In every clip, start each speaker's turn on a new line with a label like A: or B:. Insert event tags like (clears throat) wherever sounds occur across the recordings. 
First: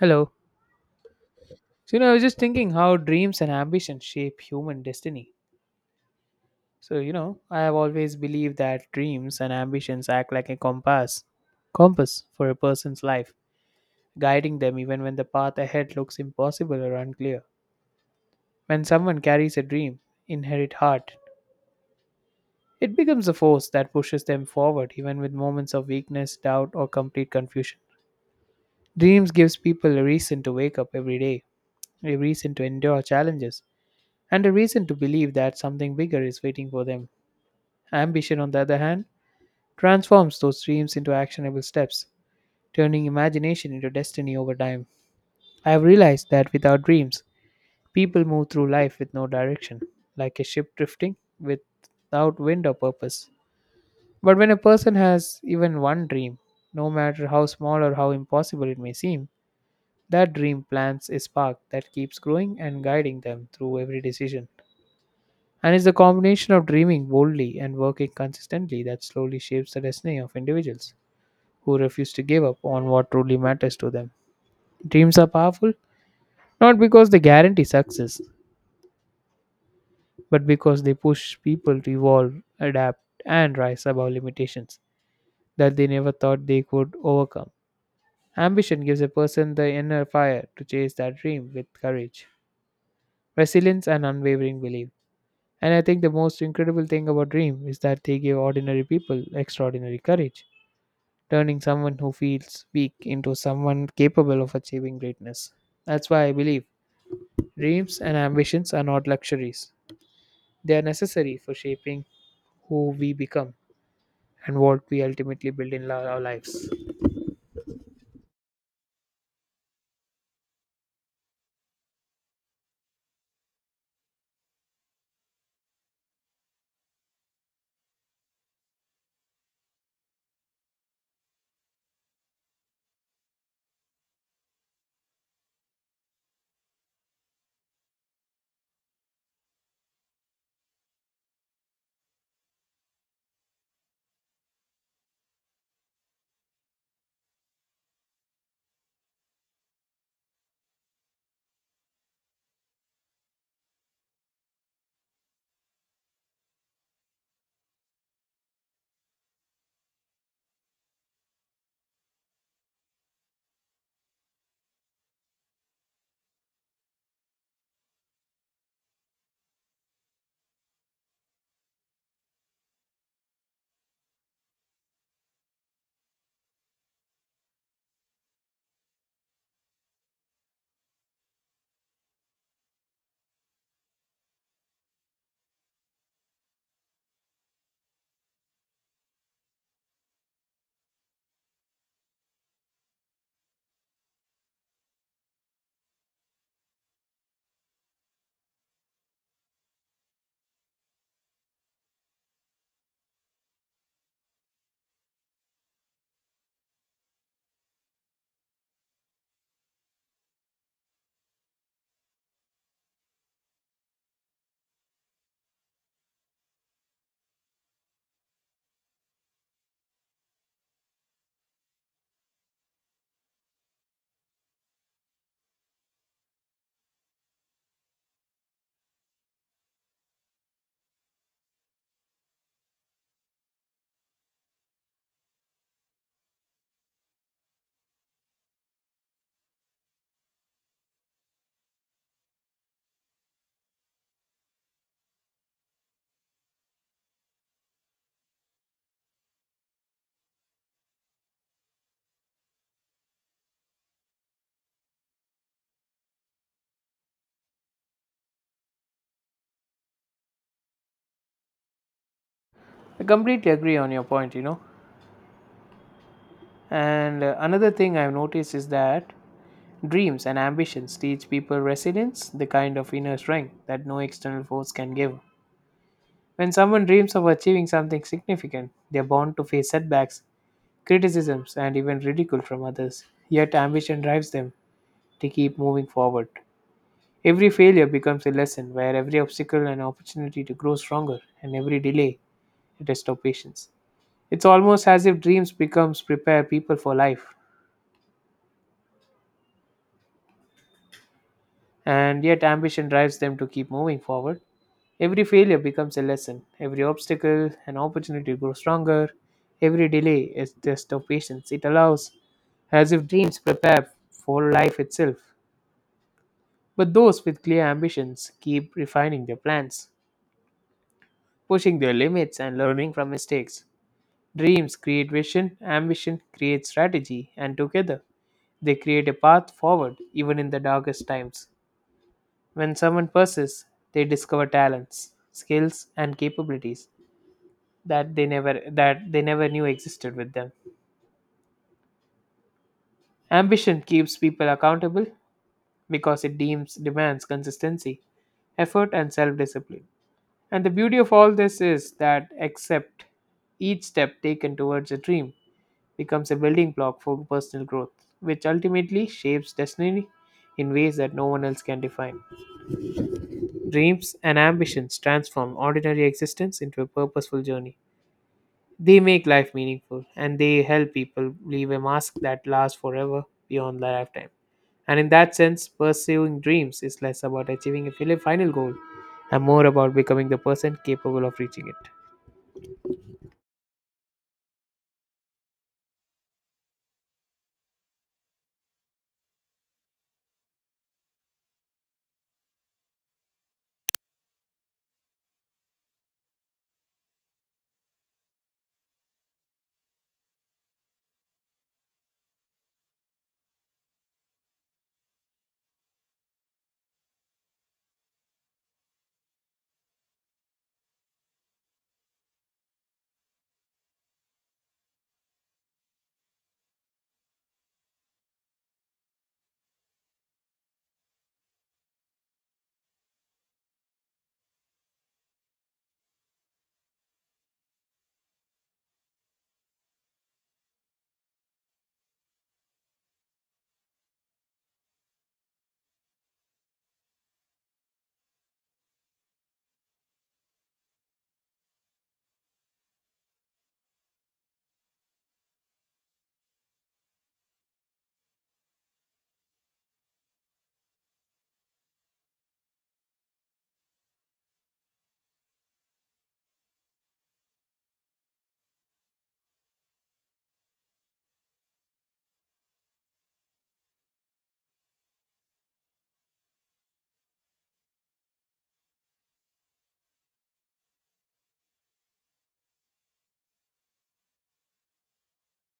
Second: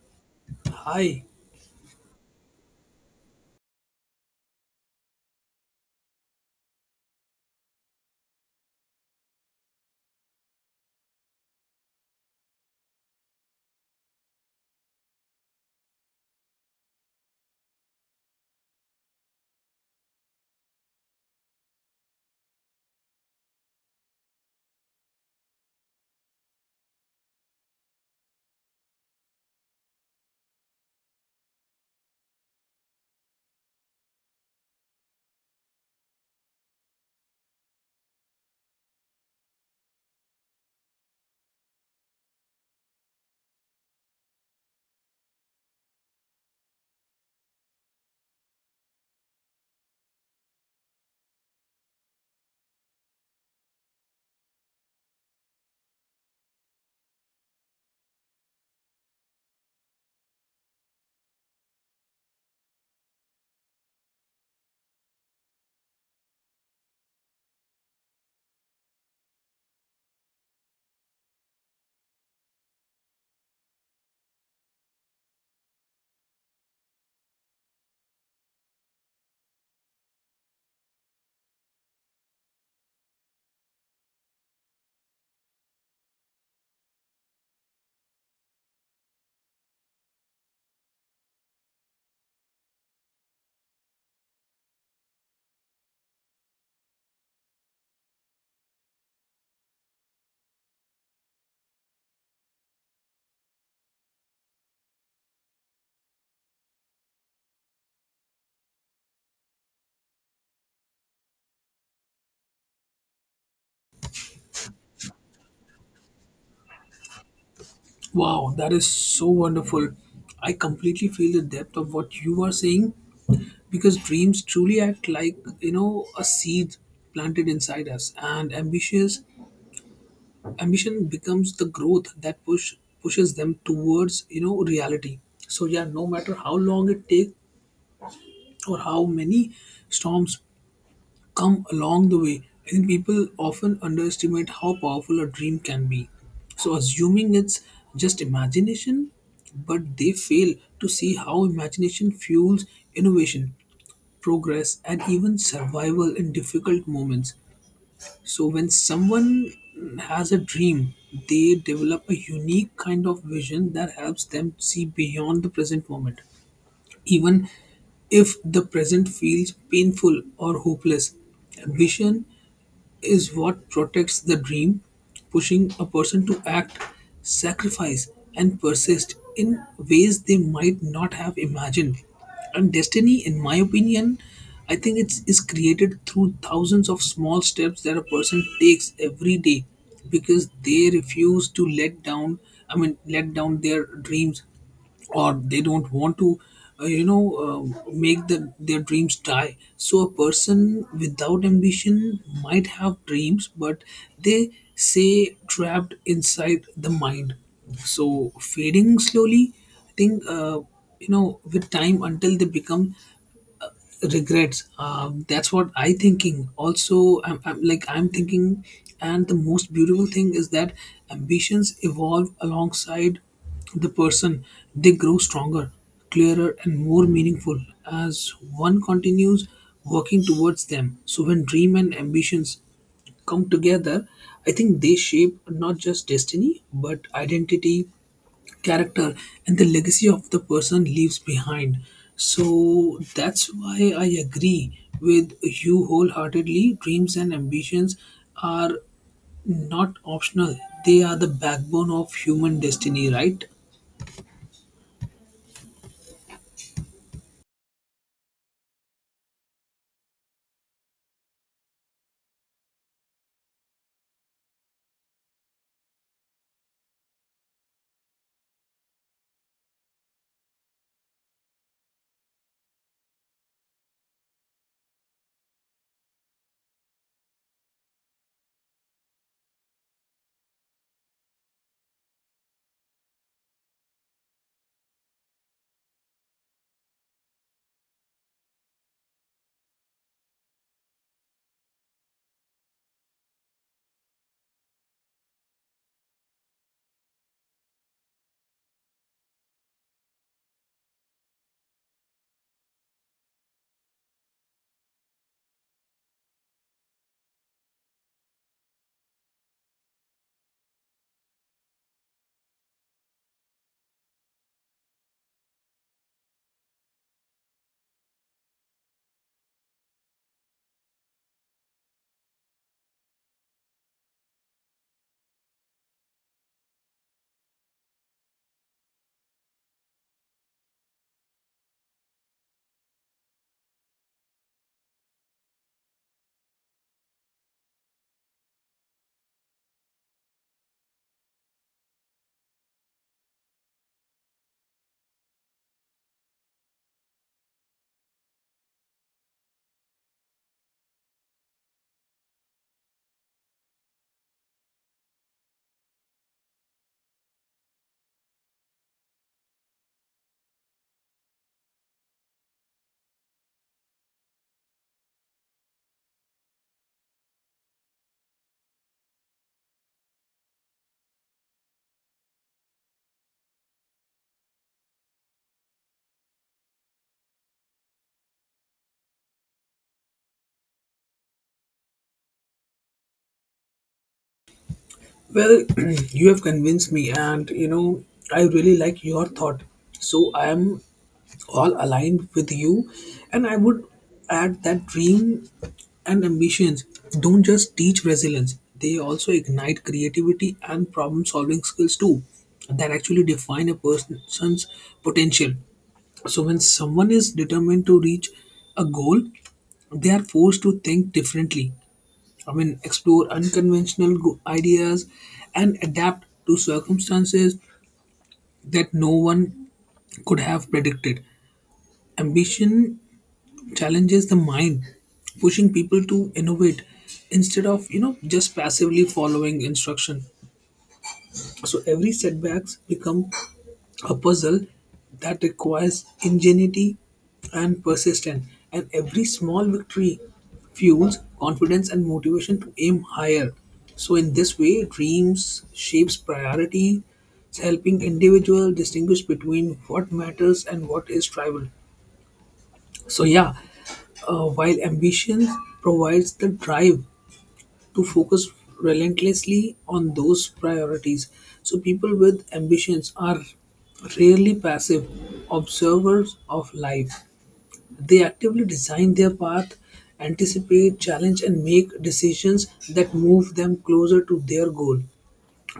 A: Hello.
B: Hi.
A: So, I was just thinking how dreams and ambitions shape human destiny. So, I have always believed that dreams and ambitions act like a compass for a person's life, guiding them even when the path ahead looks impossible or unclear. When someone carries a dream, inherent heart, it becomes a force that pushes them forward even with moments of weakness, doubt, or complete confusion. Dreams gives people a reason to wake up every day, a reason to endure challenges and a reason to believe that something bigger is waiting for them. Ambition, on the other hand, transforms those dreams into actionable steps, turning imagination into destiny over time. I have realized that without dreams, people move through life with no direction, like a ship drifting without wind or purpose. But when a person has even one dream, no matter how small or how impossible it may seem, that dream plants a spark that keeps growing and guiding them through every decision. And it's the combination of dreaming boldly and working consistently that slowly shapes the destiny of individuals who refuse to give up on what truly matters to them. Dreams are powerful not because they guarantee success, but because they push people to evolve, adapt, and rise above limitations that they never thought they could overcome. Ambition gives a person the inner fire to chase that dream with courage, resilience, and unwavering belief. And I think the most incredible thing about dream is that they give ordinary people extraordinary courage turning someone who feels weak into someone capable of achieving greatness. That's why I believe dreams and ambitions are not luxuries, they are necessary for shaping who we become and what we ultimately build in our lives.
B: Wow, that is so wonderful. I completely feel the depth of what you are saying because dreams truly act like, you know, a seed planted inside us, and ambitious ambition becomes the growth that pushes them towards, you know, reality. So yeah, no matter how long it takes or how many storms come along the way. I think people often underestimate how powerful a dream can be. So, assuming it's just imagination, but they fail to see how imagination fuels innovation, progress, and even survival in difficult moments. So, when someone has a dream, they develop a unique kind of vision that helps them see beyond the present moment, even if the present feels painful or hopeless. Ambition is what protects the dream, pushing a person to act, sacrifice, and persist in ways they might not have imagined. And destiny, in my opinion, I think it's is created through thousands of small steps that a person takes every day because they refuse to let down, I mean, let down their dreams, or they don't want to, you know, make their dreams die. So a person without ambition might have dreams, but they say trapped inside the mind, so fading slowly. I think, you know, with time, until they become regrets. That's what I thinking also. I'm like, I'm thinking. And the most beautiful thing is that ambitions evolve alongside the person. They grow stronger, clearer, and more meaningful as one continues working towards them. So when dream and ambitions come together, I think they shape not just destiny, but identity, character, and the legacy of the person leaves behind. So that's why I agree with you wholeheartedly. Dreams and ambitions are not optional, they are the backbone of human destiny, right?
A: I completely agree on your point. And another thing I've noticed is that dreams and ambitions teach people resilience, the kind of inner strength that no external force can give. When someone dreams of achieving something significant, they are bound to face setbacks criticisms, and even ridicule from others. Yet ambition drives them to keep moving forward. Every failure becomes a lesson, where every obstacle an opportunity to grow stronger, and every delay a test of patience. It's almost as if dreams becomes prepare people for life, and yet ambition drives them to keep moving forward. Every failure becomes a lesson, every obstacle an opportunity to grow stronger, every delay is test of patience. It allows as if dreams prepare for life itself. But those with clear ambitions keep refining their plans, pushing their limits, and learning from mistakes. Dreams create vision, ambition creates strategy, and together they create a path forward even in the darkest times. When someone persists, they discover talents, skills, and capabilities that they never knew existed with them. Ambition keeps people accountable because it deems demands consistency, effort, and self-discipline. And the beauty of all this is that, except each step taken towards a dream becomes a building block for personal growth, which ultimately shapes destiny in ways that no one else can define. Dreams and ambitions transform ordinary existence into a purposeful journey. They make life meaningful and they help people leave a mark that lasts forever beyond their lifetime. And in that sense, pursuing dreams is less about achieving a final goal and more about becoming the person capable of reaching it.
B: Well, (clears throat) you have convinced me, and you know, I really like your thought. So I am all aligned with you, and I would add that dream and ambitions don't just teach resilience, they also ignite creativity and problem solving skills too, that actually define a person's potential. So when someone is determined to reach a goal, they are forced to think differently, I mean explore unconventional ideas and adapt to circumstances that no one could have predicted. Ambition challenges the mind, pushing people to innovate instead of, you know, just passively following instruction. So every setbacks become a puzzle that requires ingenuity and persistence, and every small victory fuels confidence and motivation to aim higher. So in this way dreams shapes priority, helping individual distinguish between what matters and what is trivial. So yeah, while ambition provides the drive to focus relentlessly on those priorities. So, people with ambitions are rarely passive observers of life. They actively design their path, anticipate, challenge, and make decisions that move them closer to their goal.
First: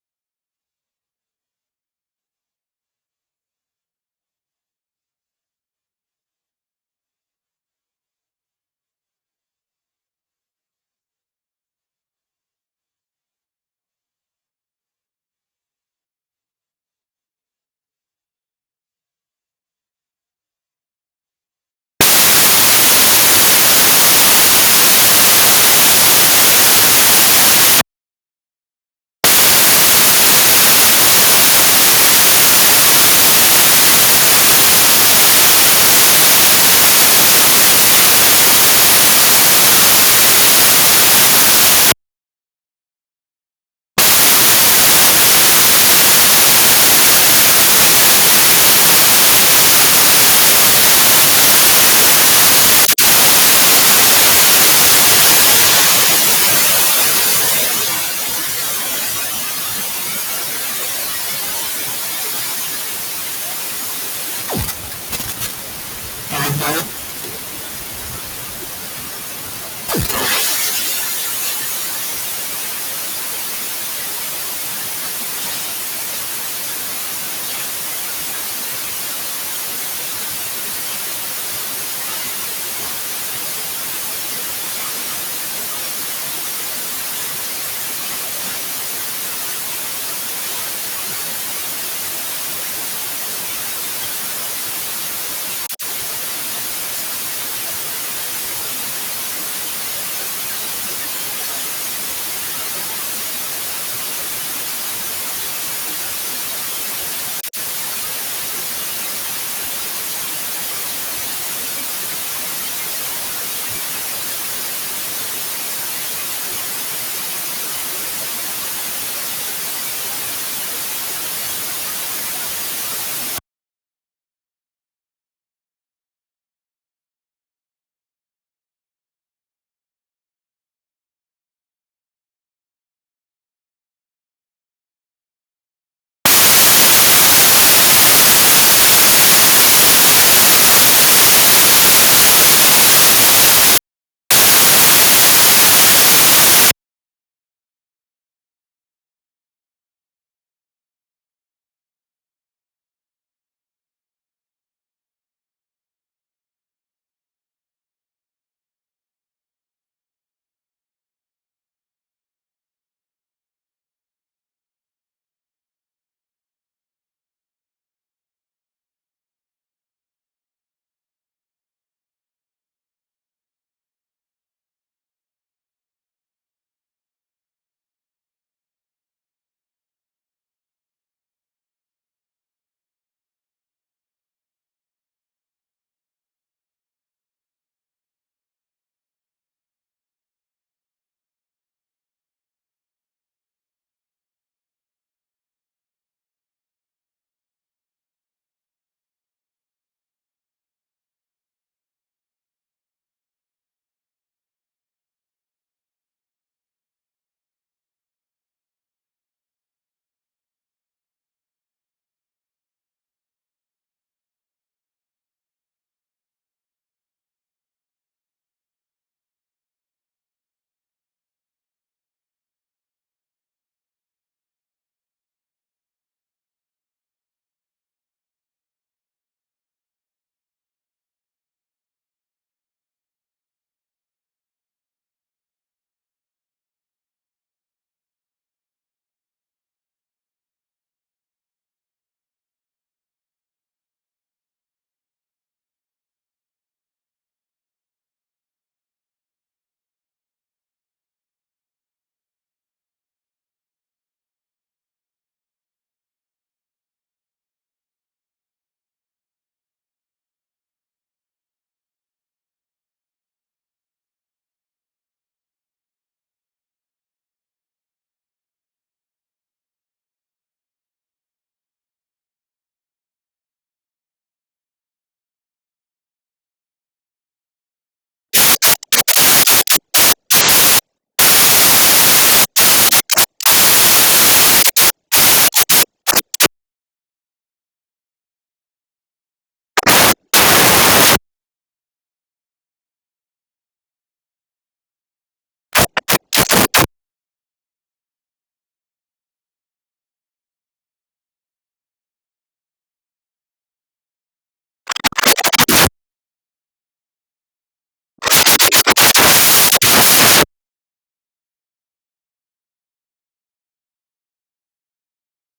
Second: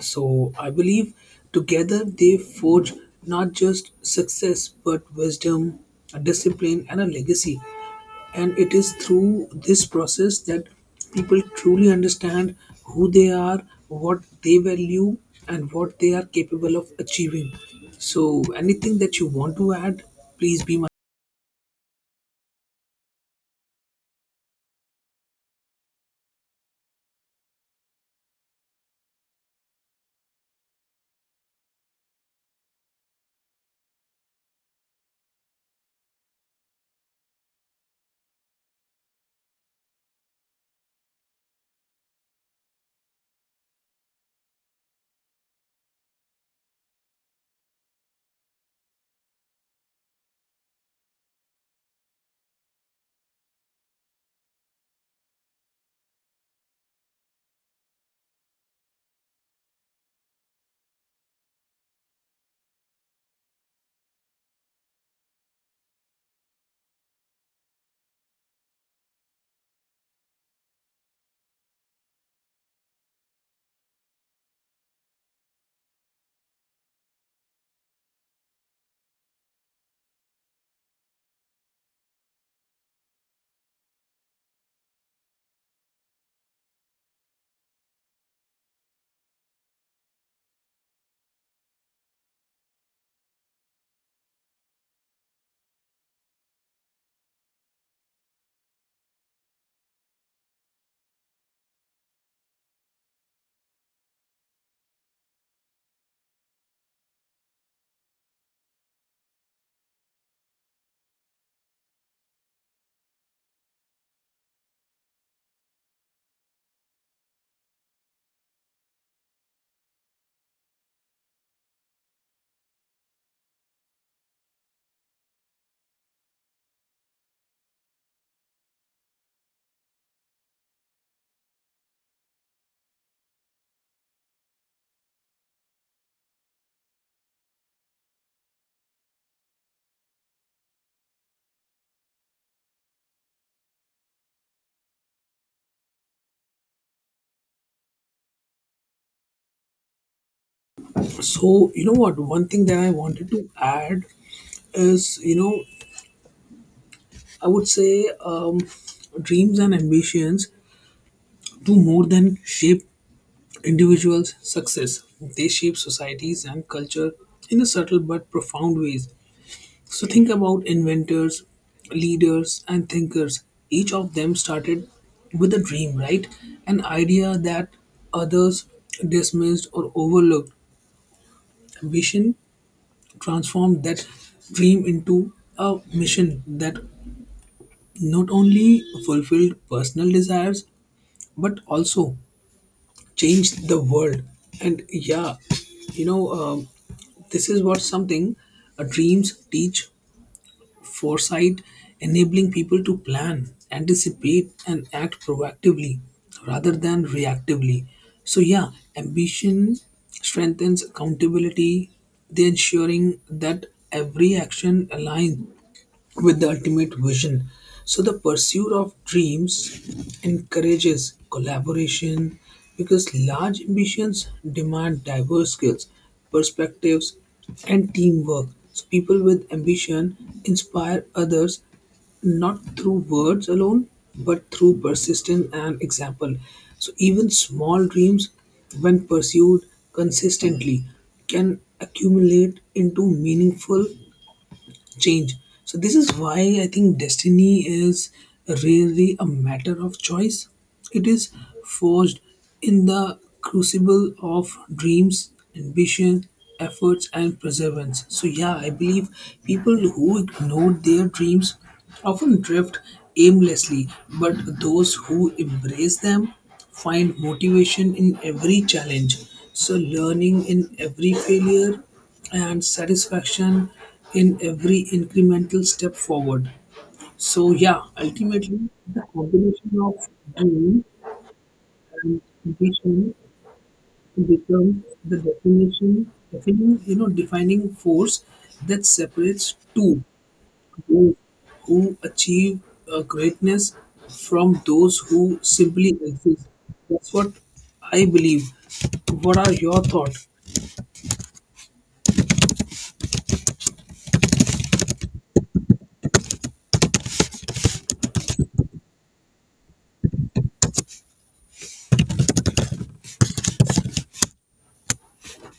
B: So, I believe together they forge not just success but wisdom, a discipline, and a legacy. And it is through this process that people truly understand who they are, what they value, and what they are capable of achieving. So anything that you want to add, please be my. So you know what, one thing that I wanted to add is, you know, I would say, dreams and ambitions do more than shape individuals success, they shape societies and culture in a subtle but profound ways. So think about inventors, leaders, and thinkers. Each of them started with a dream, right? An idea that others dismissed or overlooked. Vision transformed that dream into a mission that not only fulfilled personal desires but also changed the world. And yeah, you know, this is what something, dreams teach foresight, enabling people to plan, anticipate, and act proactively rather than reactively. So, yeah, ambition strengthens accountability, they ensuring that every action aligns with the ultimate vision. So, the pursuit of dreams encourages collaboration because large ambitions demand diverse skills, perspectives, and teamwork. So, people with ambition inspire others not through words alone, but through persistence and example. So, even small dreams, when pursued consistently, can accumulate into meaningful change. So this is why I think destiny is really a matter of choice. It is forged in the crucible of dreams, ambition, efforts, and perseverance. So yeah, I believe people who ignore their dreams often drift aimlessly, but those who embrace them find motivation in every challenge. So learning in every failure and satisfaction in every incremental step forward. So yeah, ultimately the combination of dream and ambition becomes the defining, you know, defining force that separates two those who achieve, greatness from those who simply exist. That's what I believe. What are your thoughts?